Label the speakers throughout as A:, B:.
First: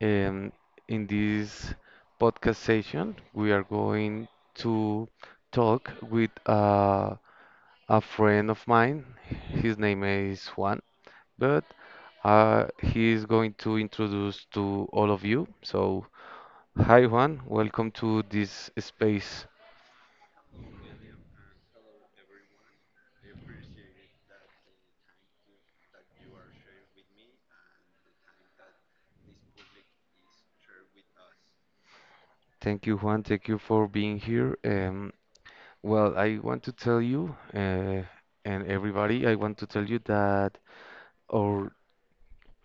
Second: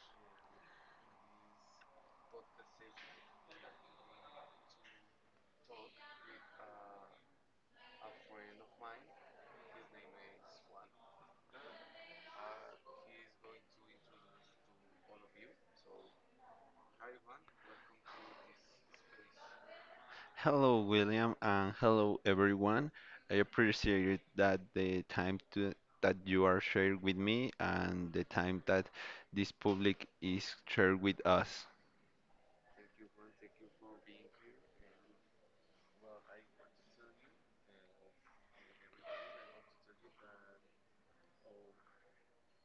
A: Um, in this podcast session, we are going to talk with a friend of mine. His name is Juan, but he is going to introduce to all of you. So, hi, Juan. Welcome to this space.
B: Hello, William, and hello, everyone. I appreciate that the time to, that you are shared with me and the time that this public is shared with us.
A: Thank you, Juan. Thank you for being here. Well, I want to tell you and everybody, I want to tell you that. Our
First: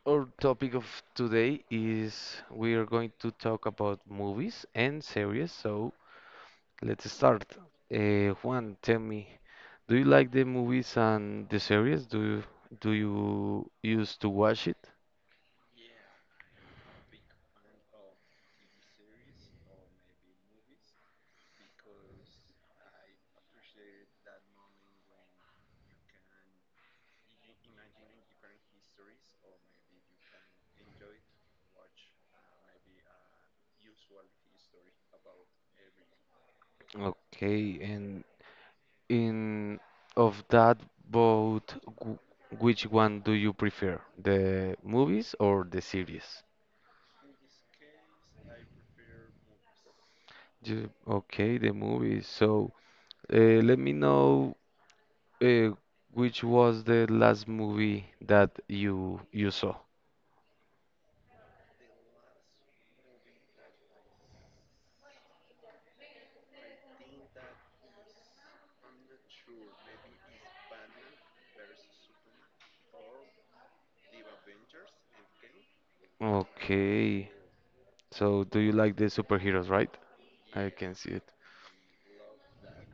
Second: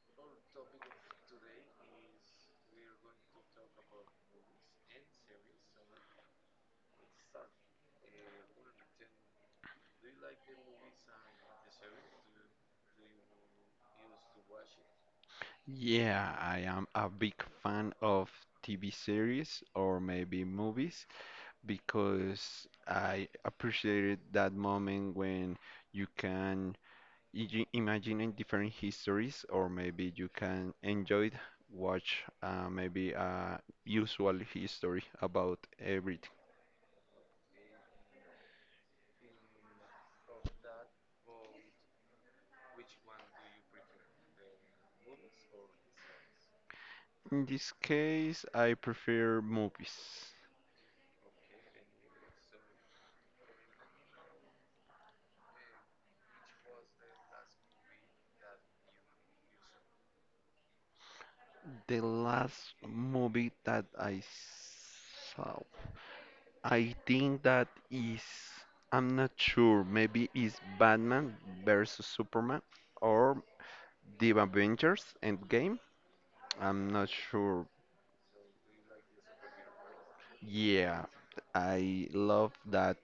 A: Our topic of today is we are going to talk about movies and series. So let's start. Juan, tell me, do you like the movies and the series? Do you used to watch it?
B: Yeah, I am a big fan of TV series or maybe movies because I appreciated that moment when you can imagining different histories, or maybe you can enjoy it, watch maybe a usual history about everything.
A: Okay, and in of that both, wh- which one do you prefer, the movies or the series?
B: In this case, I prefer movies.
A: Okay, the movies. So let me know. Uh, which was the last movie that you saw?
B: The last movie that I saw, I think that is, I'm not sure, maybe it's Batman versus Superman or The Avengers Endgame. I'm not
A: Okay.
B: sure.
A: So do you like the superheroes, right? I can
B: Yeah,
A: see it.
B: I love that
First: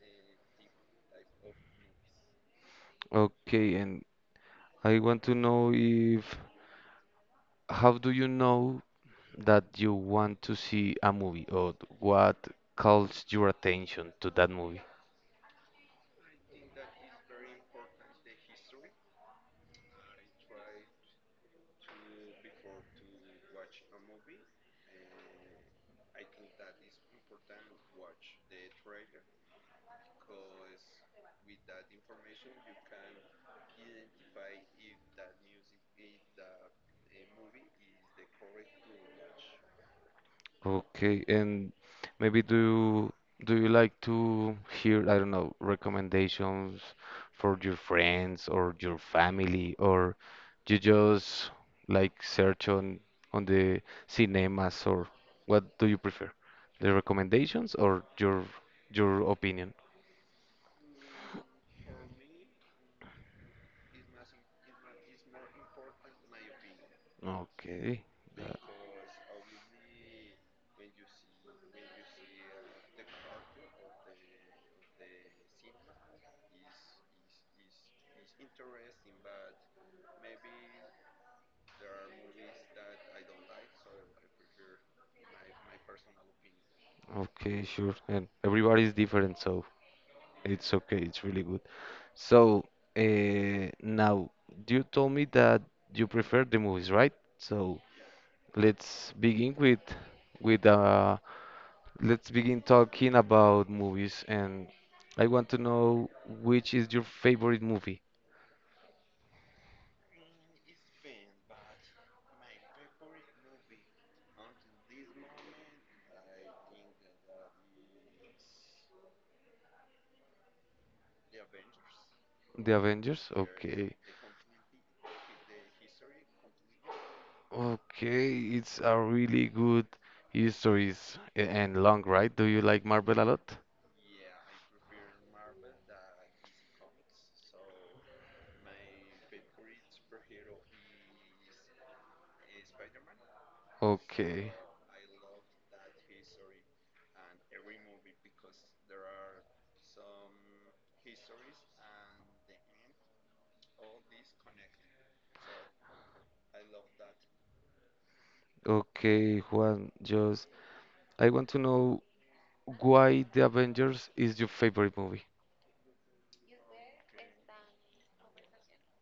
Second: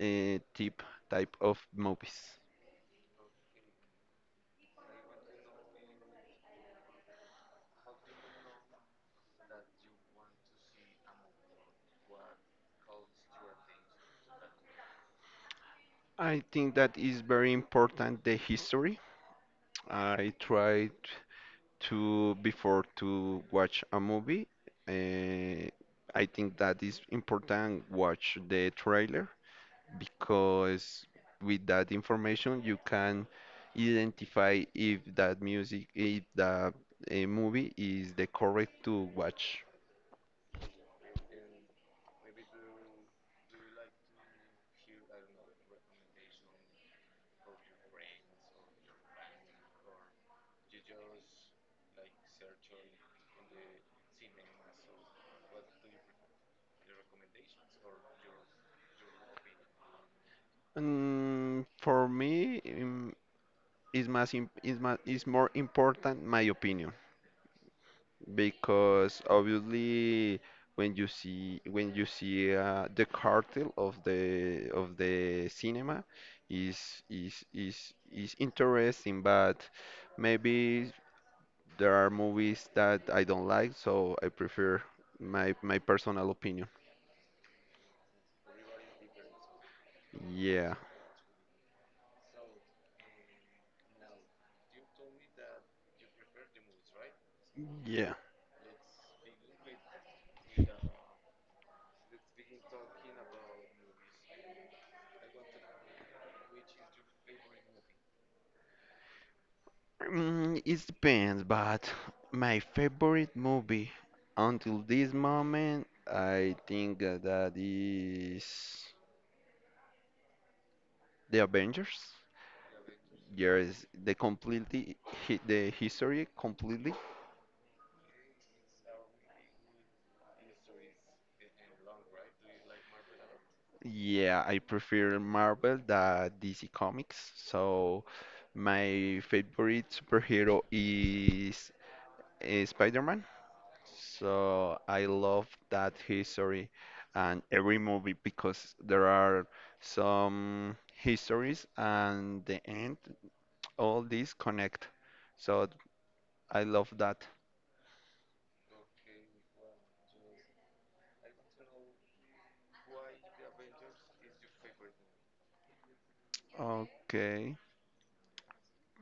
B: tip type of movies.
A: Okay, and I want to know if how do you know that you want to see a movie or what calls your attention to that movie?
B: I think that is very important, the history. I tried to before to watch a movie. Uh, I think that is important watch the trailer because with that information you can identify if that music, if that movie is the correct to watch.
A: Okay, and maybe do you like to hear, I don't know, recommendations for your friends or your family, or you just like search on the cinemas, or what do you prefer? The recommendations or your opinion?
B: For me, is mas im- is ma is more important my opinion
A: Okay, uh,
B: because obviously when you see the cartel of the cinema is interesting, but maybe there are movies that I don't like, so I prefer my personal opinion.
A: okay, sure. And everybody's different, so it's
B: Yeah,
A: okay. It's really good. So, now you told me that you prefer the movies, right? So
B: yeah.
A: let's begin with uh talking about movies, and I want to know, which is your favorite movie?
B: It depends, but my favorite movie until this moment, I think that is The Avengers.
A: The Avengers?
B: Yes,
A: Okay.
B: the completely the history completely.
A: Okay, it's a really good histories and long, right? Do you like Marvel a lot?
B: Yeah, I prefer Marvel than DC Comics. So my favorite superhero is Spider-Man.
A: Okay.
B: So I love that history and every movie because there are some histories and the end, all these connect. So I love that.
A: Okay, Juan, just I want to know why The Avengers is your favorite movie.
B: Okay.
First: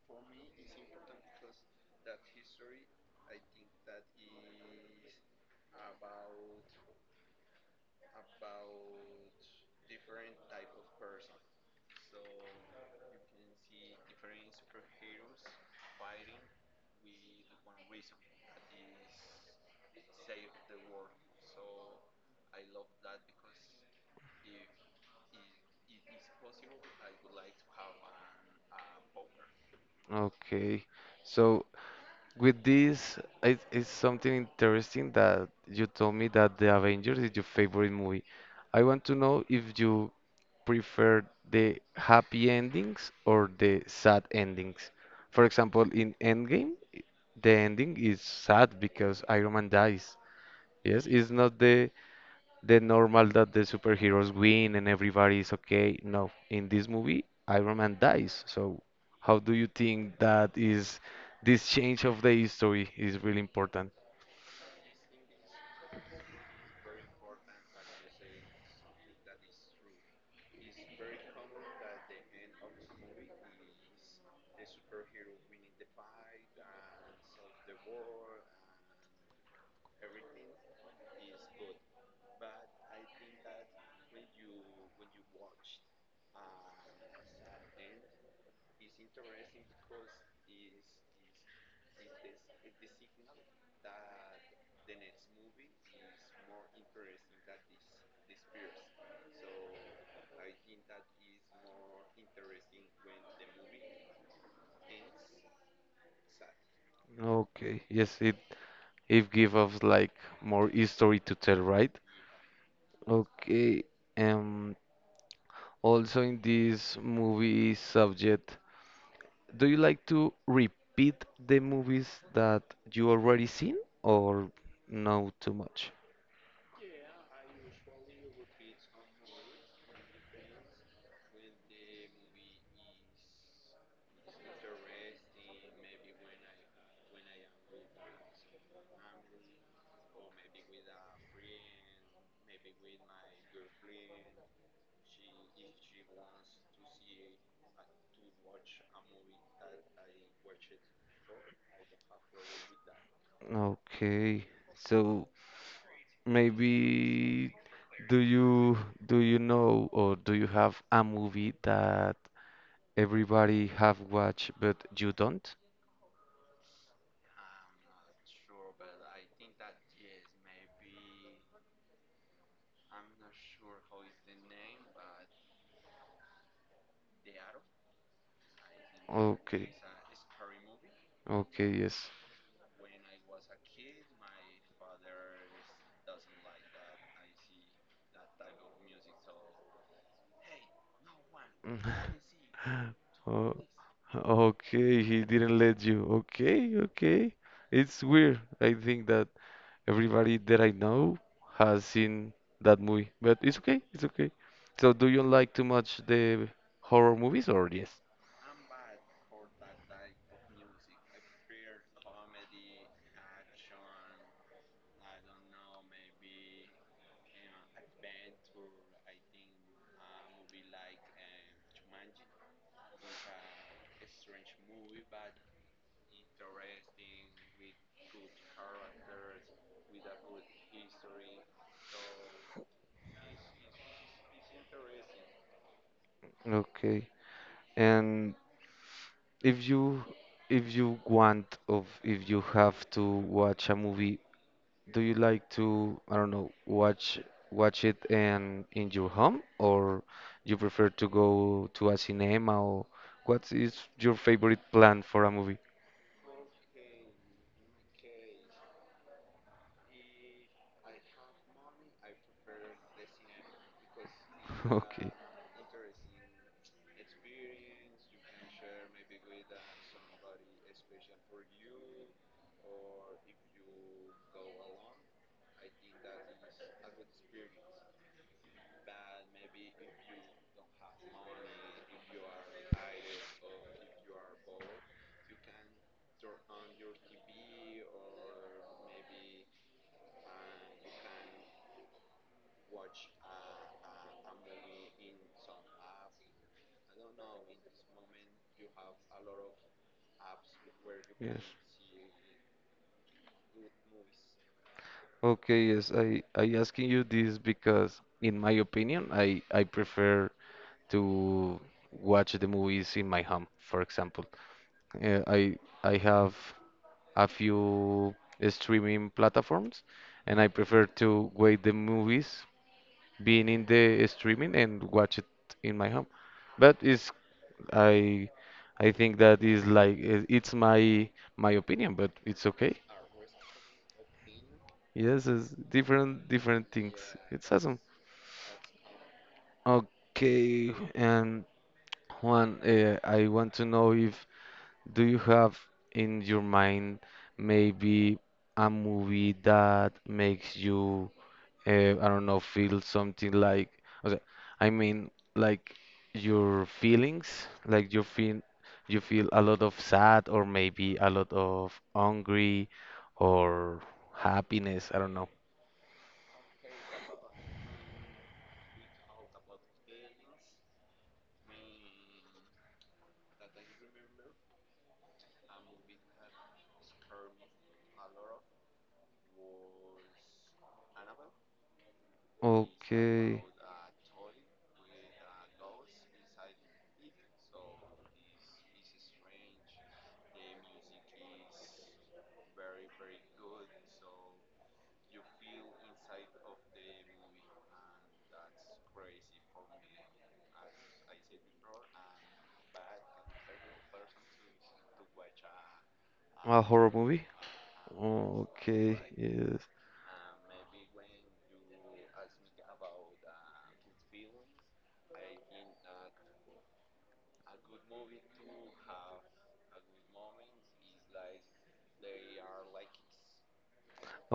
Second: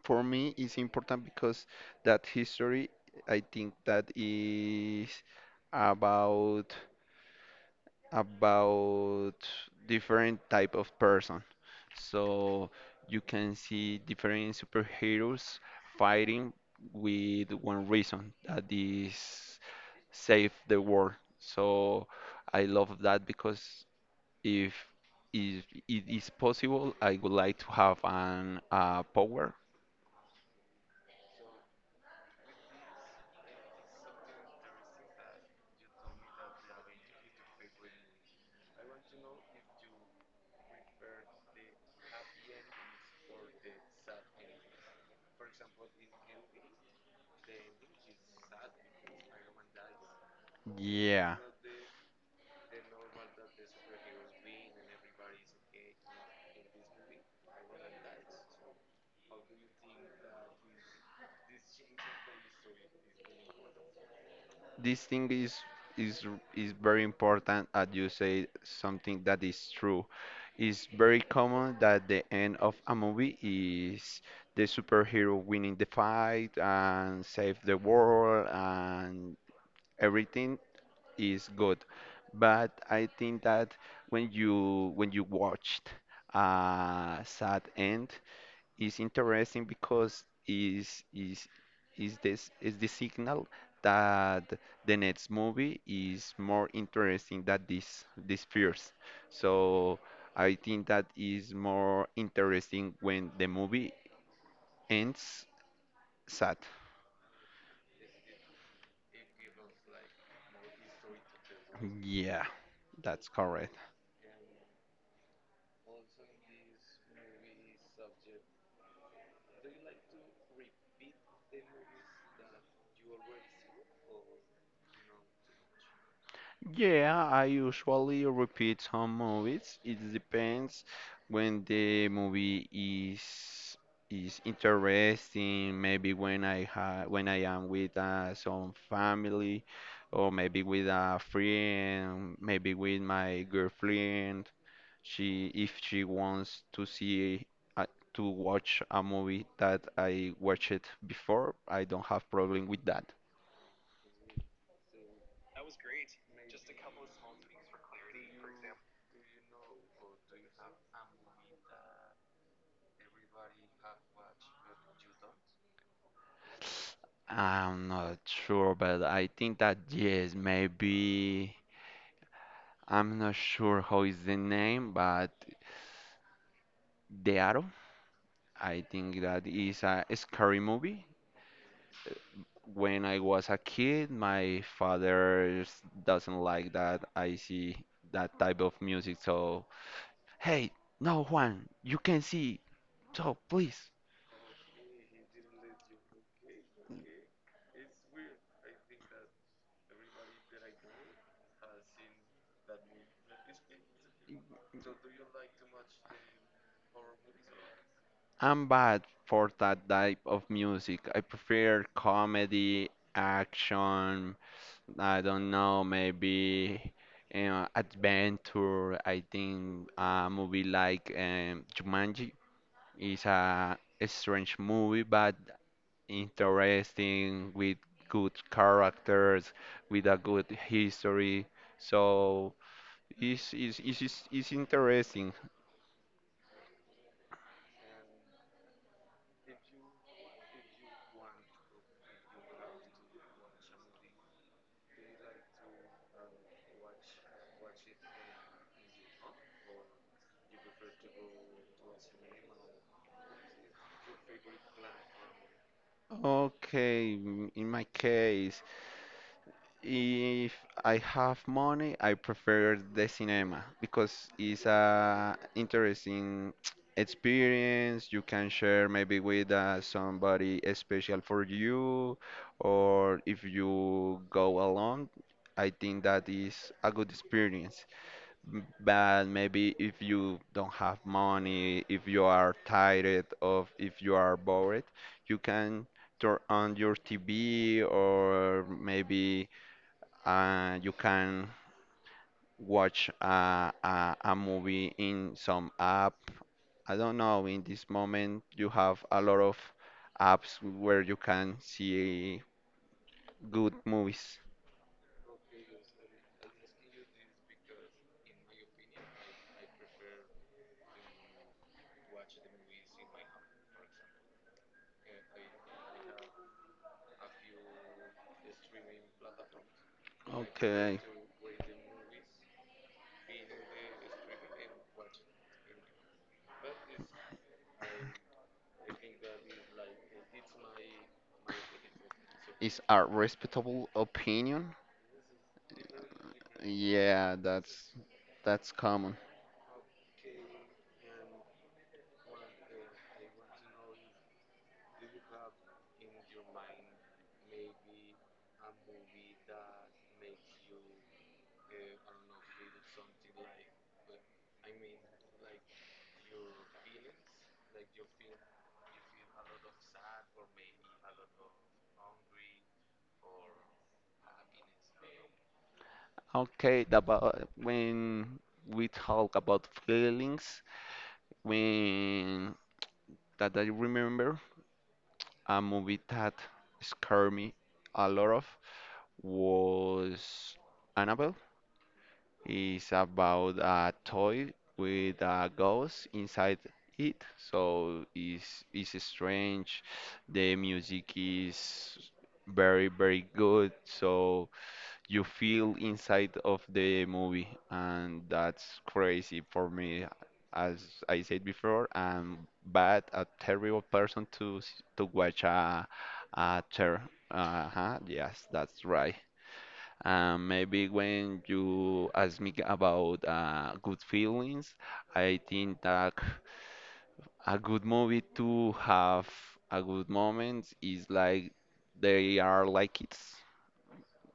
B: For me, it's important because that history, I think that is about. about different type of person. So you can see different superheroes fighting with one reason that is save the world. So I love that because if if it is possible, I would like to have an power.
A: Okay. So with this, it's something interesting that you told me that The Avengers is your favorite movie. I want to know if you prefer the happy endings or the sad endings. For example, in Endgame, the ending is sad because Iron Man dies. Yes, it's
B: Yeah.
A: not the normal that the superheroes win and everybody is okay. No, in this movie, Iron Man dies. So, how do you think that is this change of the history is really important?
B: This thing is is very important. As you say, something that is true, it's very common that the end of a movie is the superhero winning the fight and save the world and everything is good. But I think that when you watched a sad end, it's interesting because is this is the signal that the next movie is more interesting than this first. So I think that is more interesting when the movie ends sad.
A: Okay, yes, it gives us like more history to tell, right?
B: Yeah, that's correct.
A: Okay, um, also in this movie subject, do you like to repeat the movies that you already seen or no too much?
B: Yeah, I usually repeat some movies. It depends when the movie is interesting, maybe when I am with some family or maybe with a friend, maybe with my girlfriend. She, if she wants to see uh, to watch a movie that I watched before, I don't have problem with that.
A: Okay, so. Maybe do you do you know or do you have a movie that everybody have watched but you don't?
B: I'm not sure, but I think that yes, maybe I'm not sure how is the name, but The Arrow. I think that
A: Okay.
B: is a scary movie.
A: Okay, yes.
B: When I was a kid, my father doesn't like that I see that type of music. So, hey, no Juan, you can see. So
A: Oh,
B: please.
A: okay, he didn't let you. Okay, okay. It's weird. I think that everybody that I know has seen that movie, but it's okay, it's okay. So, do you like too much the horror movies or yes?
B: I'm bad for that type of music. I prefer comedy, action. I don't know, maybe adventure. I think a movie like Jumanji is a strange movie, but interesting with good characters, with a good history. So it's interesting.
A: Okay. And If you if you want of if you have to watch a movie, do you like to, I don't know, watch it in your home or you prefer to go to a cinema or what is your favorite plan for a movie?
B: Okay, in my case. If I have money, I prefer the cinema because it's
A: Okay.
B: a interesting experience. You can share maybe with somebody special for you, or if you go alone, I think that is a good experience. But maybe if you don't have money, if you are tired of, if you are bored, you can turn on your TV or maybe you can watch a movie in some app. I don't know. In this moment, you have a lot of apps where you
A: Yes.
B: can see good movies.
A: Okay, yes, I asking you this because in my opinion, I prefer to watch the movies in my home, for example. Uh, I I have a few streaming platforms, and I prefer
B: Okay.
A: to wait the movies being in the streaming and watch it in my home. But it's I I think that is like it's my opinion, but it's okay.
B: Is a respectable opinion?
A: Yes, it's different things.
B: Yeah,
A: It's awesome.
B: that's common.
A: Okay, and Juan, I want to know if do you have in your mind maybe a movie that makes you, uh, I don't know, feel something like, okay, I mean, like your feelings, like you feel a lot of sad or maybe a lot of hungry or happiness, I don't know.
B: Okay, the about when we talk about feelings, when that I remember a movie that scared me a lot of was Annabelle. It's
A: Okay.
B: about a toy with a ghost inside it. So it's strange. The music is very, very good. So you feel inside of the movie, and that's crazy for me. As I said before, I'm bad, a terrible person to to watch a
A: A
B: a
A: horror
B: ter.
A: movie?
B: Uh-huh, yes, that's
A: Okay,
B: right.
A: yes.
B: Maybe when you ask me about good feelings, I think that a good movie to have a good moment is like they are like kids.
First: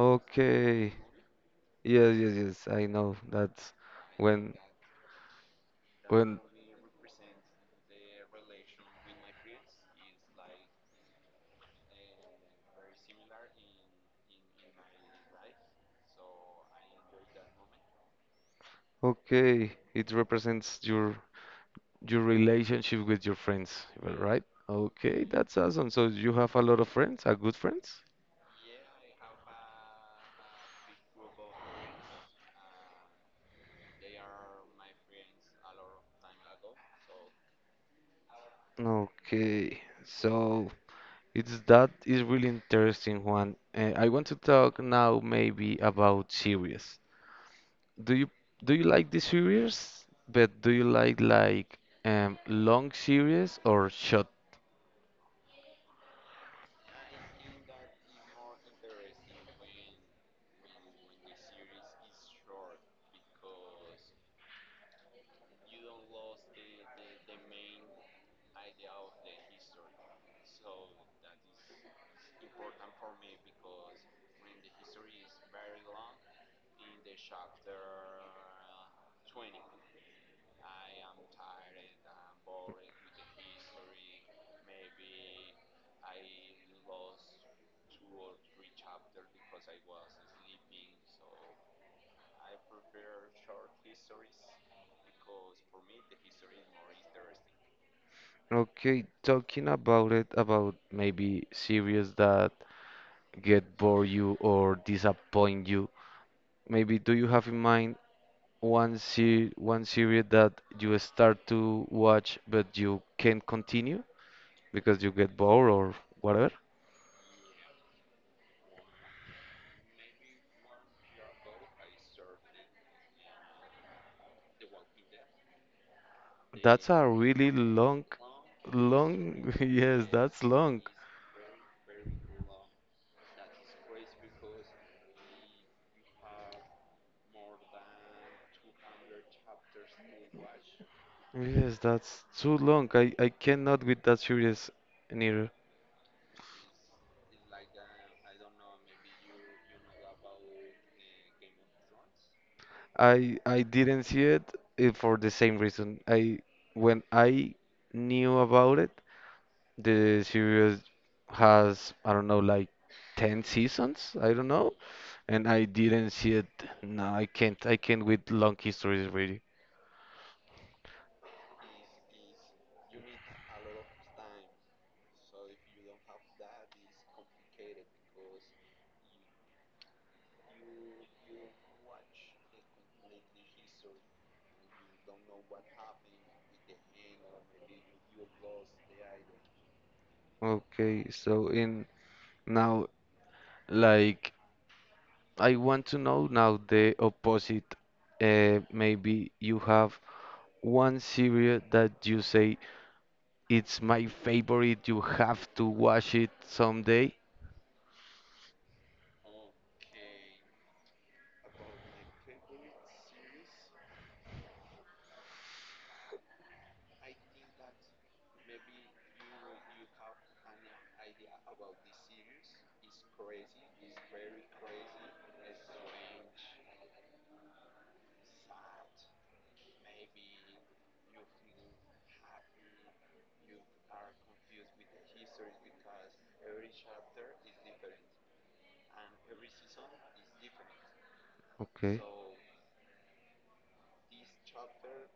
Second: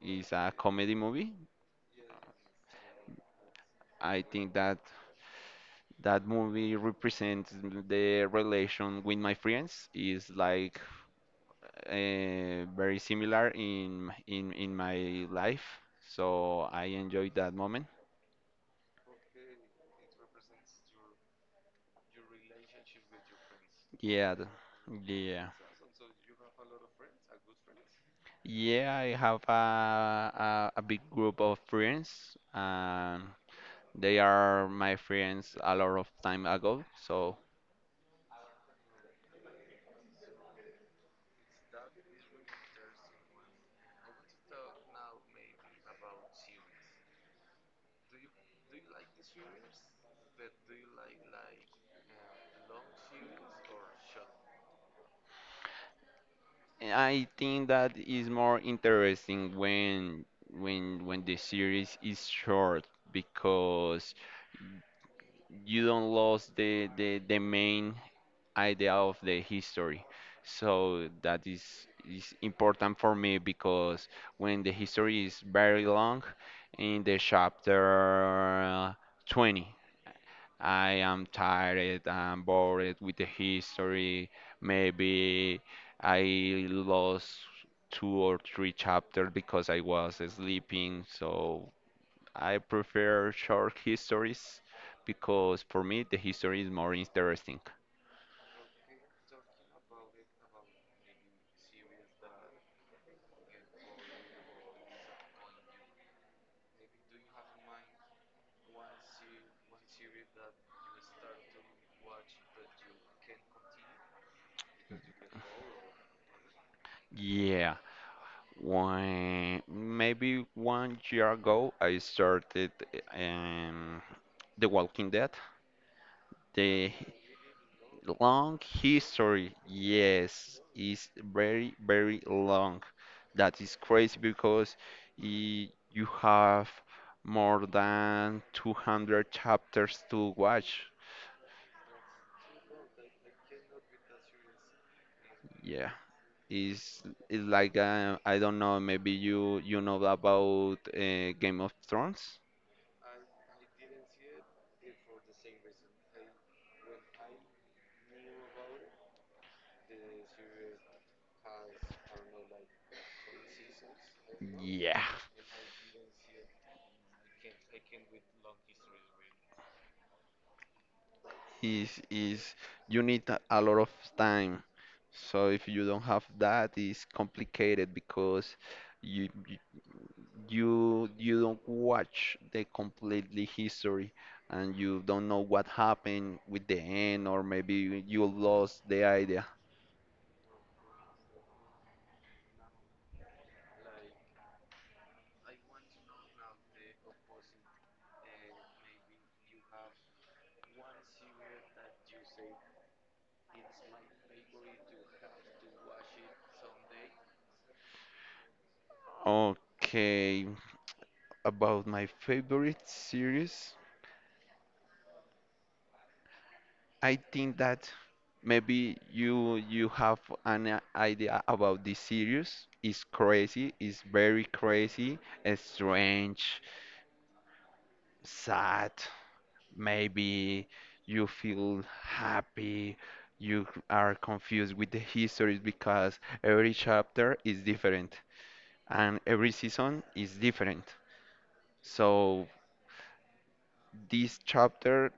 B: It's a comedy movie.
A: Yes, yes, yes. I know. That's
B: I think
A: when.
B: that that
A: Well,
B: movie represents the relation with my friends. Is like very similar in my life. So I enjoyed that moment.
A: okay, it represents your relationship with your friends, well,
B: Yeah,
A: right? Okay,
B: yeah,
A: that's awesome. So you have a lot of friends, are good friends?
B: yeah. I have a big group of friends, and they are my friends a lot of time ago. So
A: Okay, so it's that is really interesting one. I want to talk now maybe about series. Do you do you like the series? But do you like long series or short?
B: I think that is more interesting when the series is short because you don't lose the main idea of the history. So that is important for me because when the history is very long, in the chapter 20, I am tired, I'm bored with the history. Maybe I lost two or three chapters because I was sleeping. So I prefer short histories because for me the history is more interesting.
A: Okay, talking about it about maybe series that get bore you or disappoint you. Maybe do you have in mind one series that you start to watch but you can't continue because you get bored or whatever?
B: Yeah, when maybe 1 year ago I started um, The Walking Dead.
A: That's
B: The
A: a really long,
B: long
A: long.
B: history,
A: Yes, that's
B: yes,
A: long.
B: is very very long. That is crazy because you have more than 200 chapters to watch.
A: Yes, that's too long. I cannot with that series neither.
B: Yeah. Is like I don't know. Maybe you know about Game of Thrones.
A: I didn't see it for the same reason. I when I knew about it, the series has, I don't know, like 10 seasons, I don't know,
B: Yeah,
A: and I didn't see it. No, I can't. I can't with long histories really.
B: is you need a lot of time. So if you don't have that, it's complicated because you you you don't watch the completely history and you don't know what happened with the end or maybe you lost the idea.
A: Okay, so in now, like, I want to know now the opposite. Maybe you have one series that you say it's my favorite, you have to watch it someday.
B: Okay, about my favorite series. I think that maybe you have an idea about this series. It's crazy. It's very crazy, strange, sad. Maybe you feel happy. You are confused with the histories because every chapter is different and every season is different.
A: Okay.
B: So this chapter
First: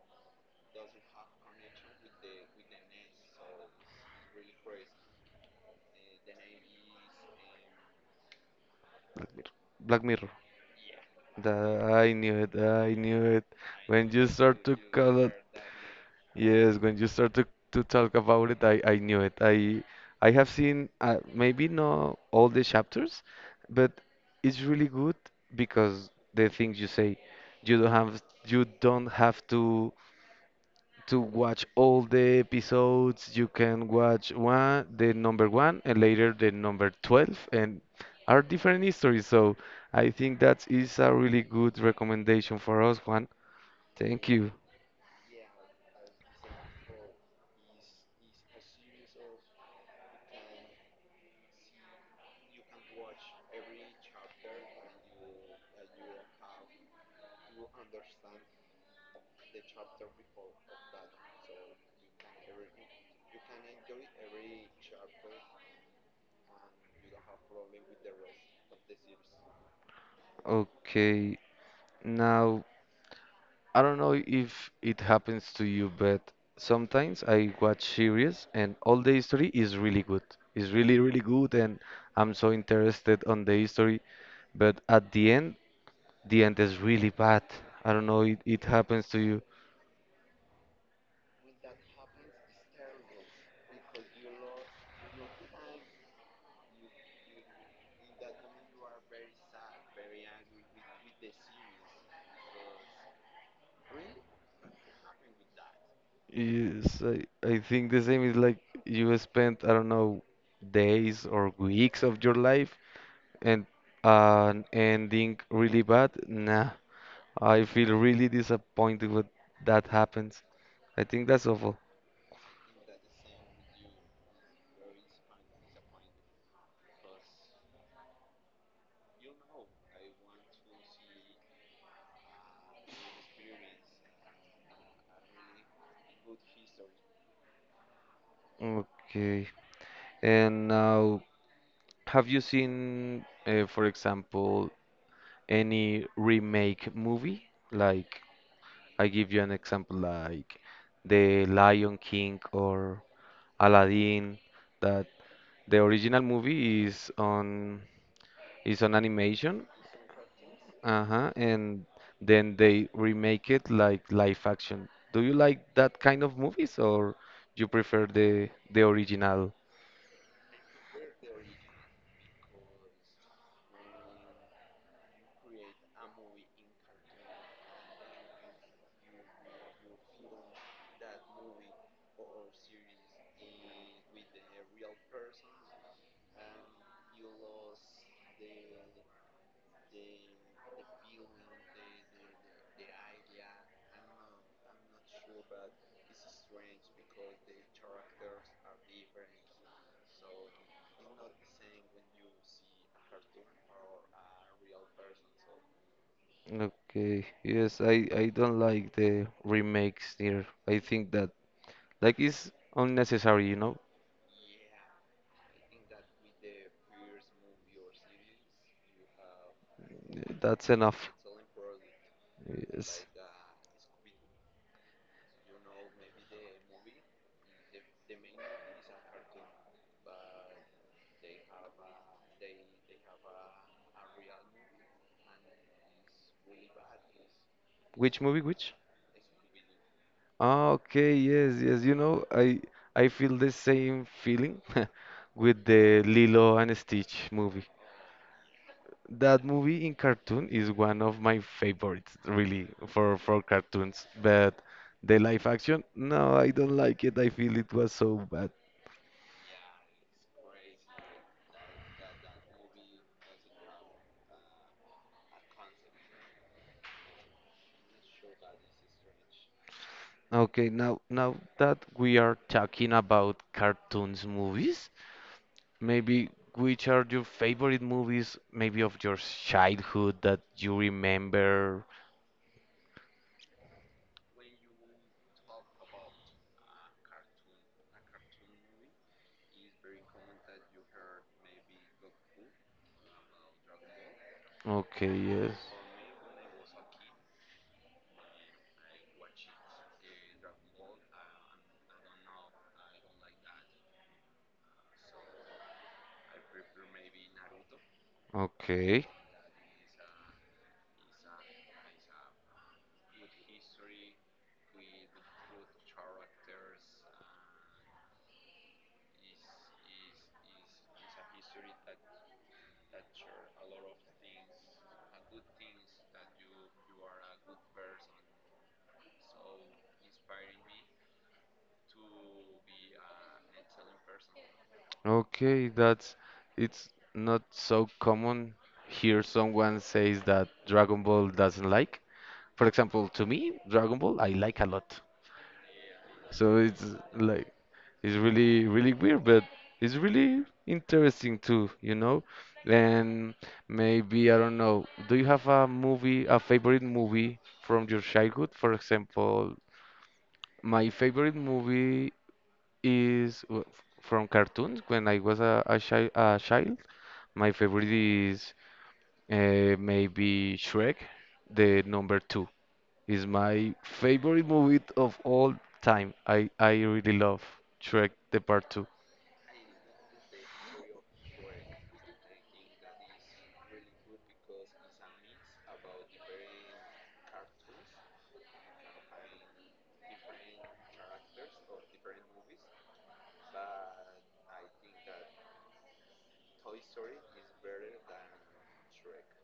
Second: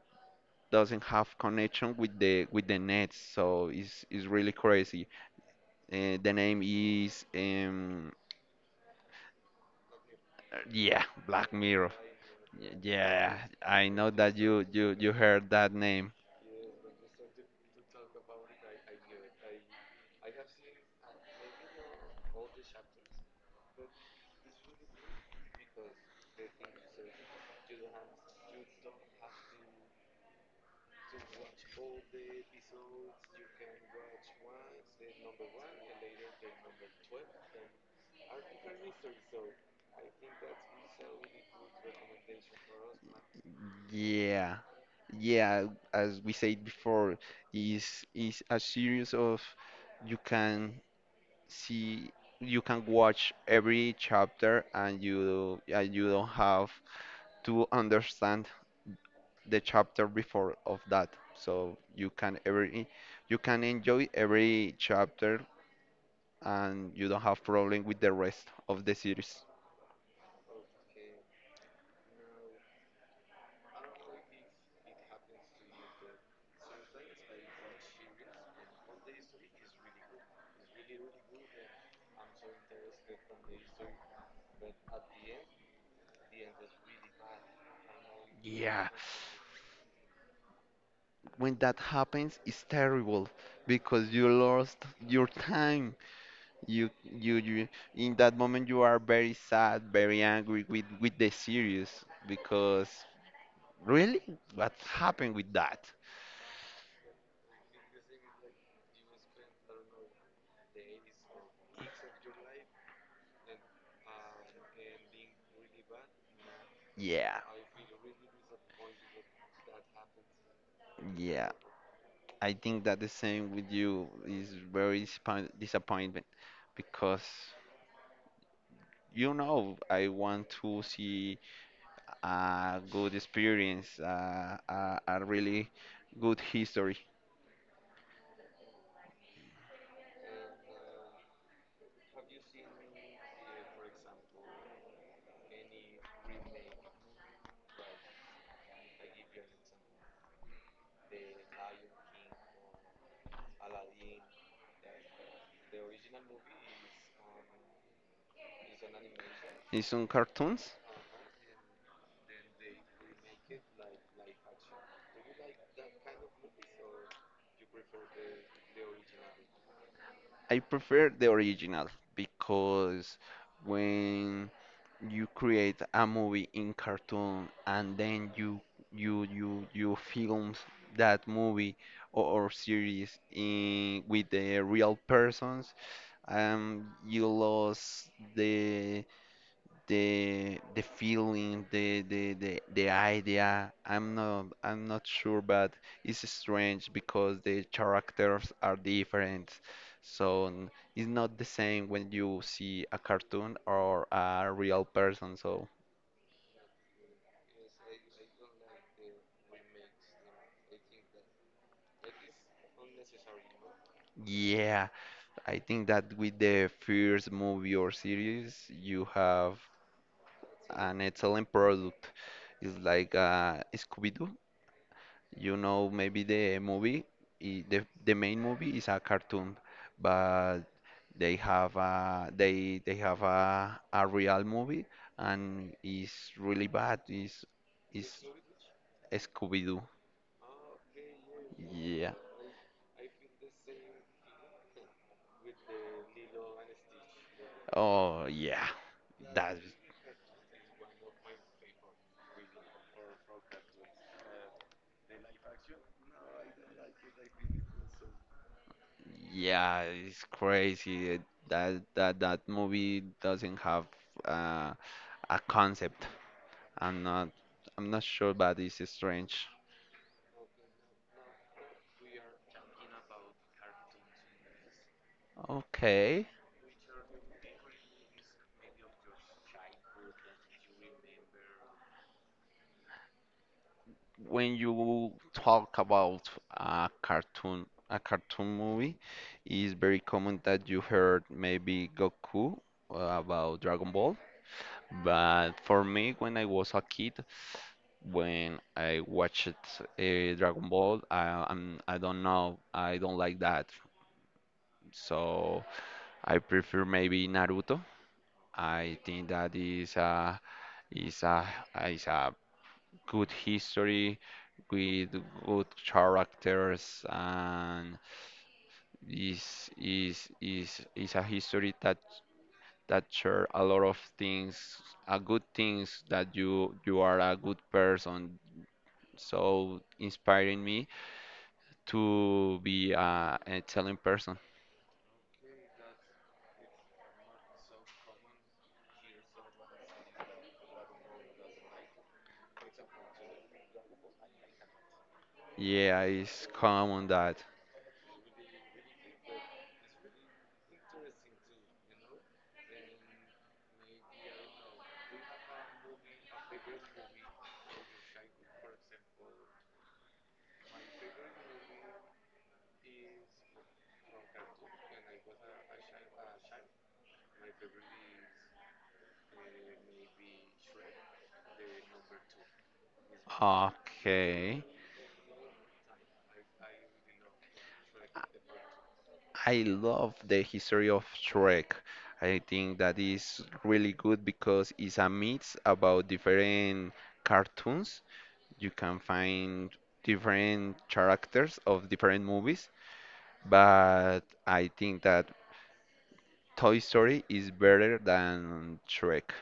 B: doesn't have connection with the next. So it's really crazy. The name is
A: Black Mirror.
B: yeah, Black
A: That
B: Mirror.
A: I knew it. I knew
B: Yeah,
A: it.
B: I
A: When
B: know
A: you
B: that
A: start to
B: you
A: call it,
B: heard that name.
A: yes, when you start to talk about it, I knew it. I have seen maybe not all the chapters, but it's really good because the things you say, you don't have to watch all the episodes. You can watch one, the number one, and later the number 12, and are different histories. So I think that is a really good recommendation for us, Juan. Thank you.
B: Yeah, yeah. As we said before, is is a series of you can see you can watch every chapter and you don't have to understand the chapter before of that. So you can every you can enjoy every chapter and you don't have problem with the rest of the series.
A: Okay, now I don't know if it happens to you, but sometimes I watch series and all the history is really good. It's really, really good, and I'm so interested on the history. But at the end is really bad. I don't know, it
B: Yeah,
A: happens to you.
B: when that happens, it's terrible because you lost your time. You, you, you, in that moment, you are very sad, very angry with the series because really, what happened with that?
A: Yes, I think the same is like you spent, I don't know, days or weeks of your life and an ending really bad. Nah,
B: Yeah.
A: I feel really disappointed when that happens. I think that's
B: Yeah,
A: awful.
B: I think that the same with you is very disappointment because you know I want to see a good experience, a really good history.
A: Okay. And now, have you seen, for example, any remake movie? Like I give you an example like The Lion King or Aladdin, that the original movie is on animation,
B: In some cartoons,
A: uh-huh, and then they remake it like live action. Do you like that kind of movies or you prefer the original?
B: I prefer the original because when you create a movie in cartoon and then you film that movie or series in with the real persons, you lost the the feeling, the idea. I'm not sure, but it's strange because the characters are different. So it's not the same when you see a cartoon or a real person. So
A: Okay, yes, I don't like the remakes here. I think that like it's unnecessary, you know?
B: yeah, I think that with the first movie or series, you have
A: That's
B: an
A: enough.
B: excellent product. It's
A: Yes.
B: like Scooby-Doo. You know, maybe the movie, the main movie is a cartoon, but they have a real movie and it's really bad.
A: Which
B: It's
A: movie? Which?
B: Scooby-Doo.
A: Ah, okay, yes, yes. You
B: Yeah.
A: know, I feel the same feeling with the Lilo and Stitch movie.
B: Oh yeah.
A: That
B: That
A: movie in cartoon is one of my favorites, really, for cartoons. But the live action, no, I don't like it. I feel it was so bad.
B: yeah, it's crazy. That movie doesn't have uh, a concept. I'm not I'm not sure, but it's strange.
A: Okay, now that we are talking about cartoons movies,
B: Okay.
A: maybe which are your favorite movies, maybe of your childhood that you remember?
B: When you talk about a cartoon movie, it's very common that you heard maybe Goku about Dragon Ball.
A: Okay,
B: But
A: yes.
B: for me, when I was a kid, when I watched a Dragon Ball, I don't know, I don't like that. So I prefer maybe Naruto. I
A: Okay.
B: think that is a is a good history, with good characters, and is a history that share a lot of things, a good things that you are a good person. So inspiring me to be a an excellent person.
A: Okay, that's it's not so common hear someone says that Dragon Ball doesn't like. For example, to me, Dragon Ball I like a lot.
B: Yeah, it's
A: So it's
B: common that.
A: like it's really really weird, but it's really interesting too, you know? And maybe I don't know. Do you have a movie, a favorite movie from your childhood? For example, my favorite movie is from cartoons. When I was a child, my favorite is maybe Shrek, the number two. Is my favorite
B: Okay.
A: movie of all time. I really love Shrek, the part two.
B: I love the history of Shrek. I think that is really good because it's a mix about different cartoons. You can find different characters of different movies, but I think that Toy Story is better than Shrek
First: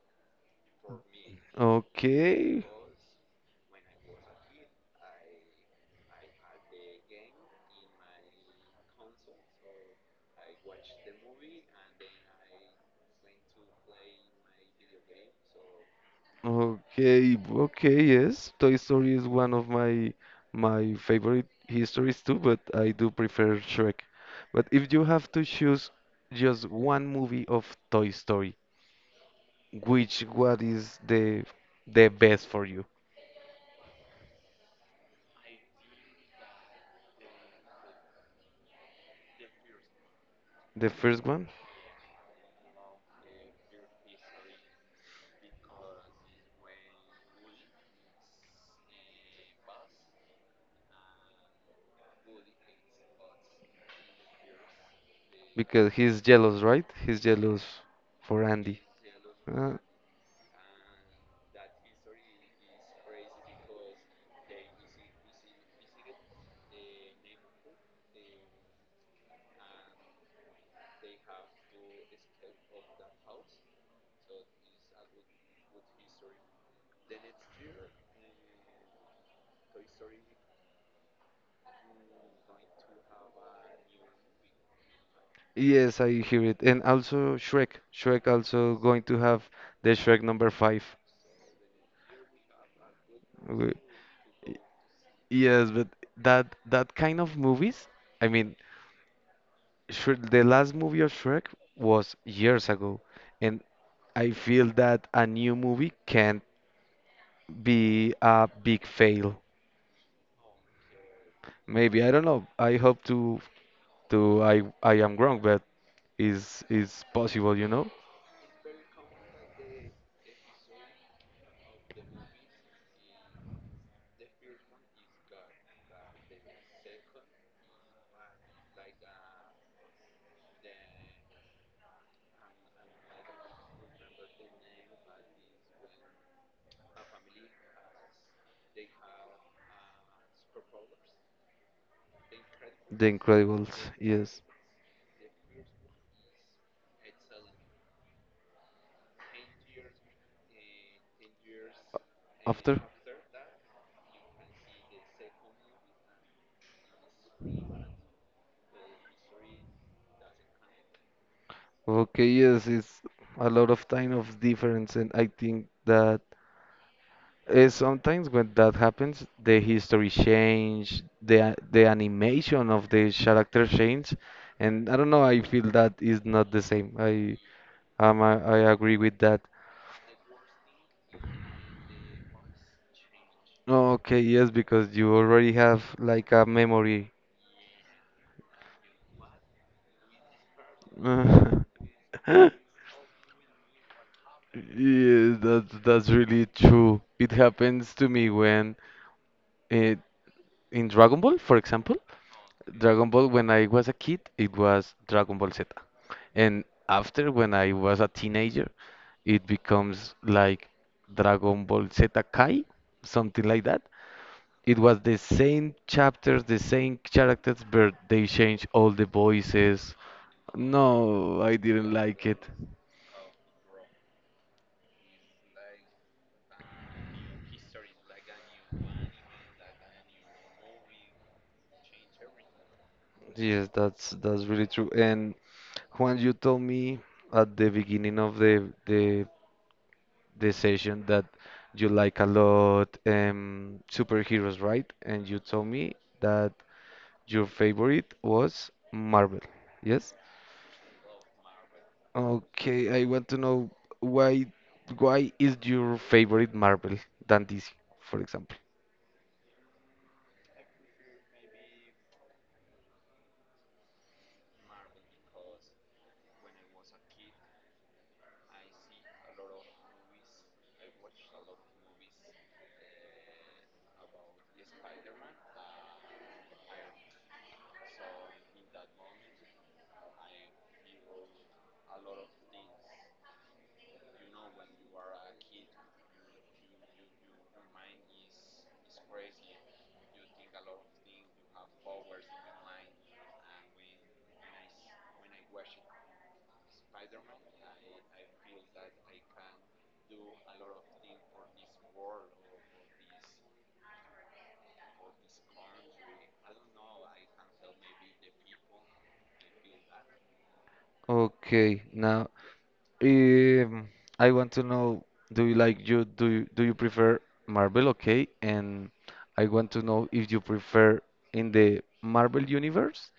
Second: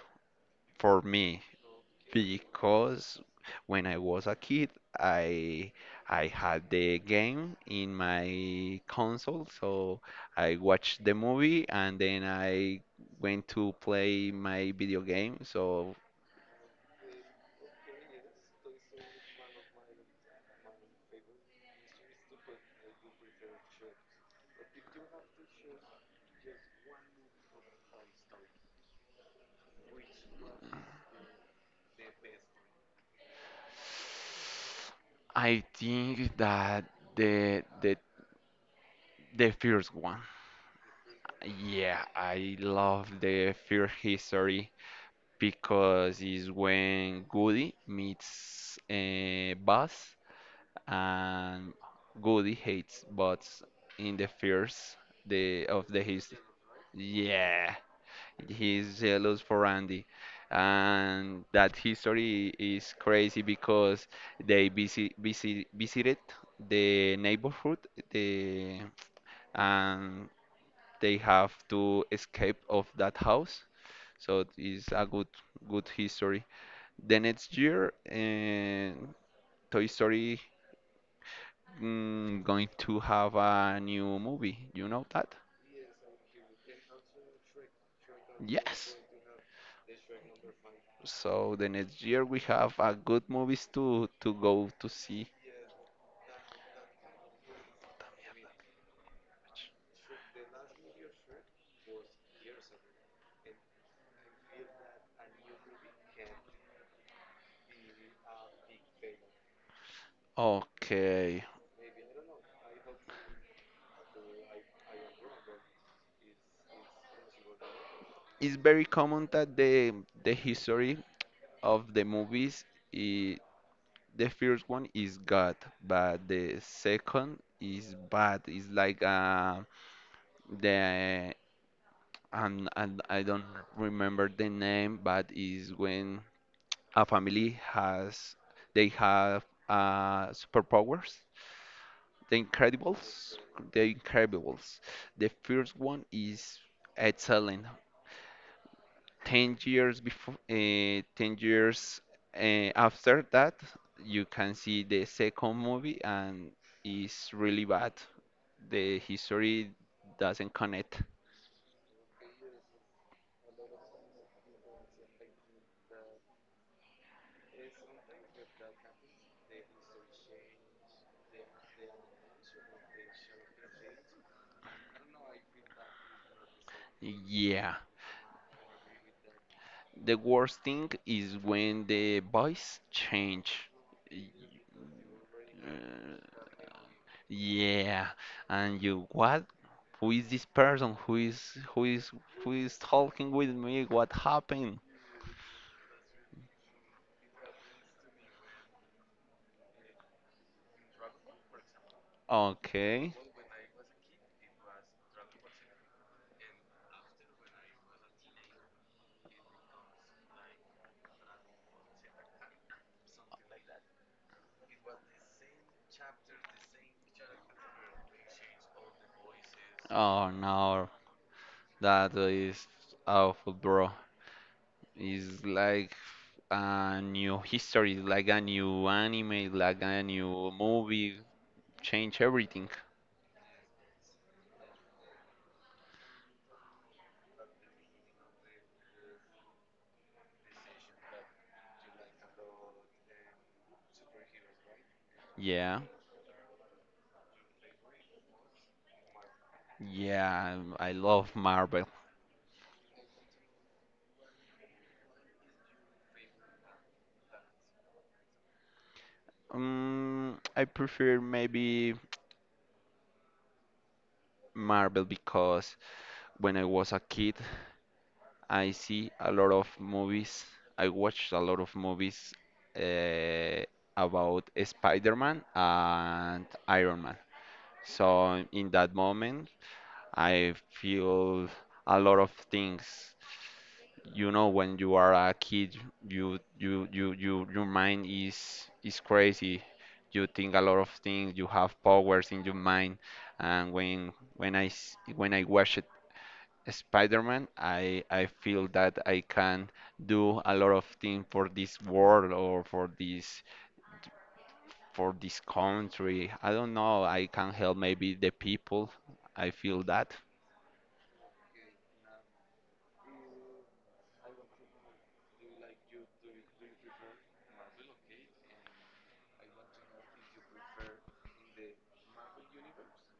B: for me
A: Okay,
B: because when I was a kid, I I had the game in my console, so I watched the movie and then I went to play my video game. So
A: okay, okay, yes. Toy Story is one of my favorite histories too, but I do prefer Shrek. But if you have to choose just one movie of Toy Story, Which what is the best for you?
B: I think that the the the first one.
A: The first one?
B: Yeah, I love the first history because it's when Goody meets Buzz and Goody hates bots in the first the of
A: Because
B: the
A: he's
B: his
A: jealous, right? He's jealous
B: Yeah,
A: for Andy.
B: he's jealous for
A: Uh,
B: Andy, and that history is crazy because they visited the neighborhood the and they have to escape of that house, so it's a good history. The next year, Toy Story, going to have a new movie. You know that?
A: yes, I hear it. And also Shrek. Shrek also
B: Yes.
A: going to have the Shrek number five.
B: So the next year we have a good movies
A: W-
B: to
A: y-
B: go to see.
A: Yes, but that kind of movies, I mean, Shrek, the last movie of Shrek was years ago, and I feel that a new movie can't be a big fail.
B: Okay.
A: Maybe, I don't know. I hope to I am wrong, but is possible, you know?
B: It's very common that the history of the movies I the first one is God, but the second is bad. It's like the and I don't remember the name, but is when a family has they have superpowers. The
A: The
B: Incredibles,
A: Incredibles,
B: The
A: yes.
B: Incredibles. The first one is excellent. 10 years before, 10 years
A: After.
B: after that, you can see the second movie, and it's really bad. The history doesn't connect.
A: Okay, yes, it's a lot of time of difference, and I think that sometimes when that happens, the history change, the animation of the character change, and I don't know, I feel that is not the same. I
B: Yeah.
A: um, I, I agree with that.
B: The worst thing is when the voice change.
A: Okay, yes, because you already have like
B: Uh,
A: a memory.
B: Yeah, and you, what? Who is this person? Who is who is talking with me? What happened?
A: Yeah, that's really true. It happens to me when it, in Dragon Ball, for example, Dragon
B: Okay.
A: Ball when I was a kid, it was Dragon Ball Z. And after when I was a teenager, it becomes like Dragon Ball Z Kai, something like that. It was the same chapters, the same characters, but they changed all the voices.
B: Oh
A: No,
B: no,
A: I didn't
B: that
A: like it.
B: is awful, bro. It's like a new history, like a new anime, like a new movie. Change everything.
A: Yes, that's really true. And Juan, you told me at the beginning of the session that you like a lot superheroes, right? And you told
B: Yeah,
A: me that your favorite was Marvel. Yes?
B: yeah, I love Marvel.
A: Okay, I want to know why why is your favorite Marvel than DC, for example?
B: I prefer maybe Marvel because when I was a kid, I see a lot of movies. I watched a lot of movies uh, about Spider-Man and Iron Man. So in that moment, I feel a lot of things. You know, when you are a kid, you your mind is crazy. You think a lot of things. You have powers in your mind. And when I watched Spider-Man, I feel that I can do a lot of things for this world or for this country. I don't know. I can help maybe the people. I feel that.
A: Okay, now Um, I want to know, do you like you do you, do you prefer Marvel? Okay, and I want to know if you prefer in the Marvel universe,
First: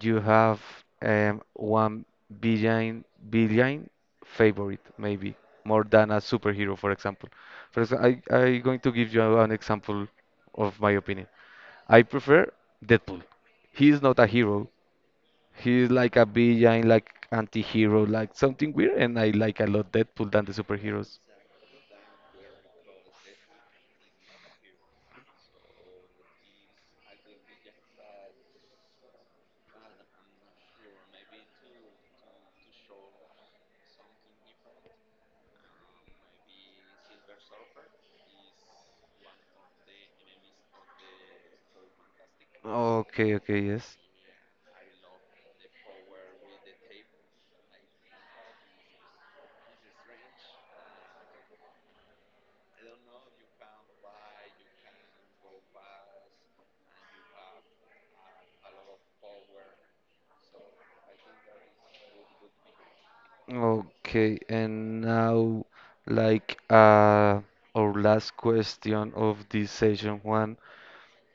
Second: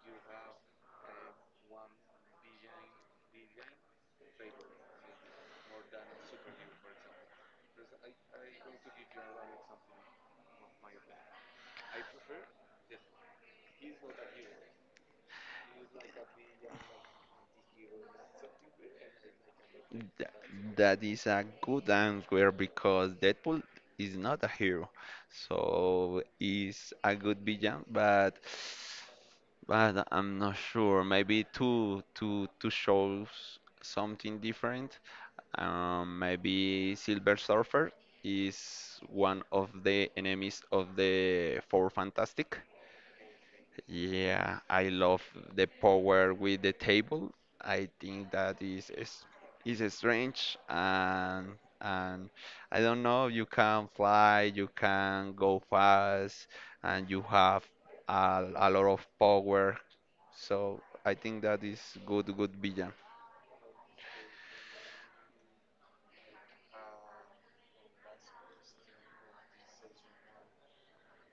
A: you have one villain villain favorite maybe more than a superhero, for example. For example, I going to give you an example of my opinion. I prefer Deadpool. He is not a hero. He's like a villain, like anti-hero, like something weird, and I like a lot
B: Th-
A: Deadpool than the
B: That
A: superheroes.
B: is a good answer because Deadpool is not a hero, so he's a good villain, but I'm not sure. Maybe to show something different. Maybe Silver Surfer is one of the enemies of the Four Fantastic.
A: Okay, okay, yes.
B: Yeah, I love the power with the table. I think that is strange, and I don't know, you can fly, you can go fast, and you have a lot of power. So I think that is good good villain.
A: Okay, and now like our last question of this session, Juan.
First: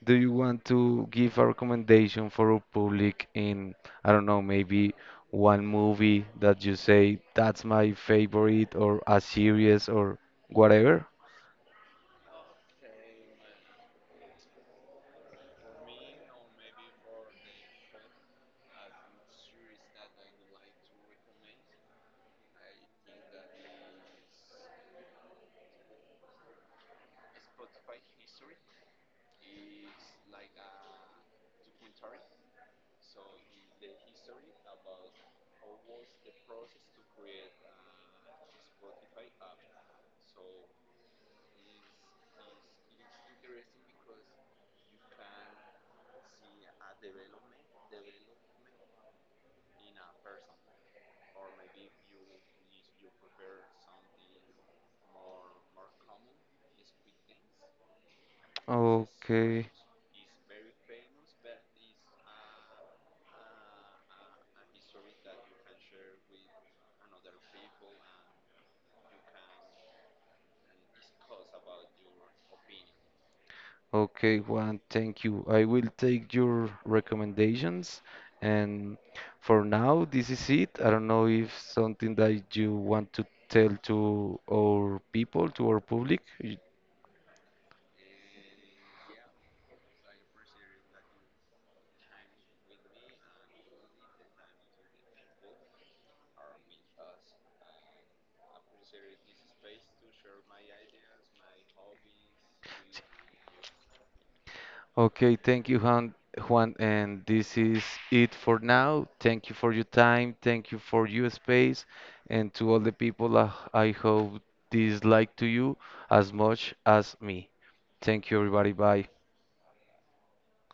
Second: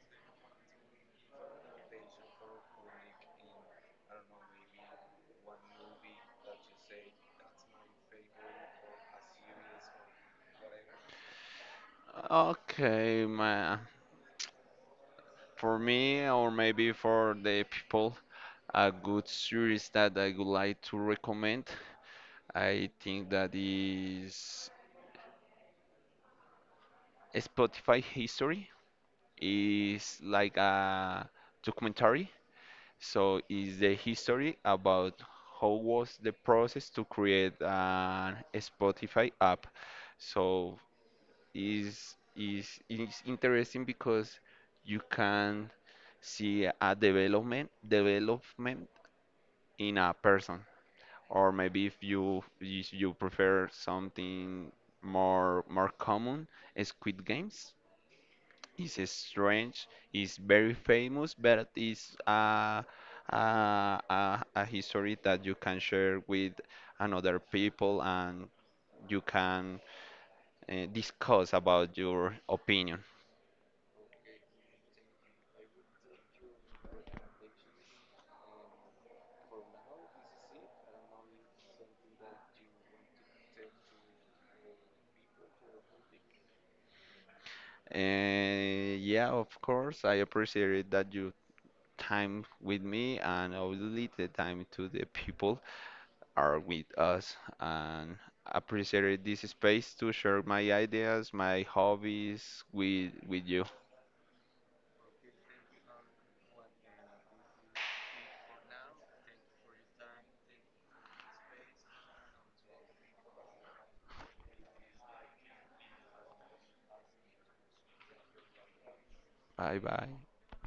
A: Do you want to give a recommendation for our public in, I don't know, maybe one movie that you say that's my favorite or a series or whatever?
B: Okay, my— For me, or maybe for the people, a good series that I would like to recommend, I think that is Spotify History. Is like a documentary, so is the history about how was the process to create an Spotify app. So is interesting because you can see a development in a person, or maybe if you prefer something more common, Squid Games is
A: Okay.
B: strange, is very famous, but it's a, a history that you can share with another people, and you can discuss about your opinion.
A: Okay, Juan, thank you. I will take your recommendations. And for now, this is it. I don't know if something that you want to tell to our people, to our public.
B: And yeah, of course, I appreciate that you time with me, and obviously the time to the people are with us, and appreciate this space to share my ideas, my hobbies with you.
A: Okay, thank you, Juan. Juan, and this is it for now. Thank you for your time. Thank you for your space. And to all the people, I hope this like to you as much as me. Thank you, everybody. Bye.
B: Bye bye.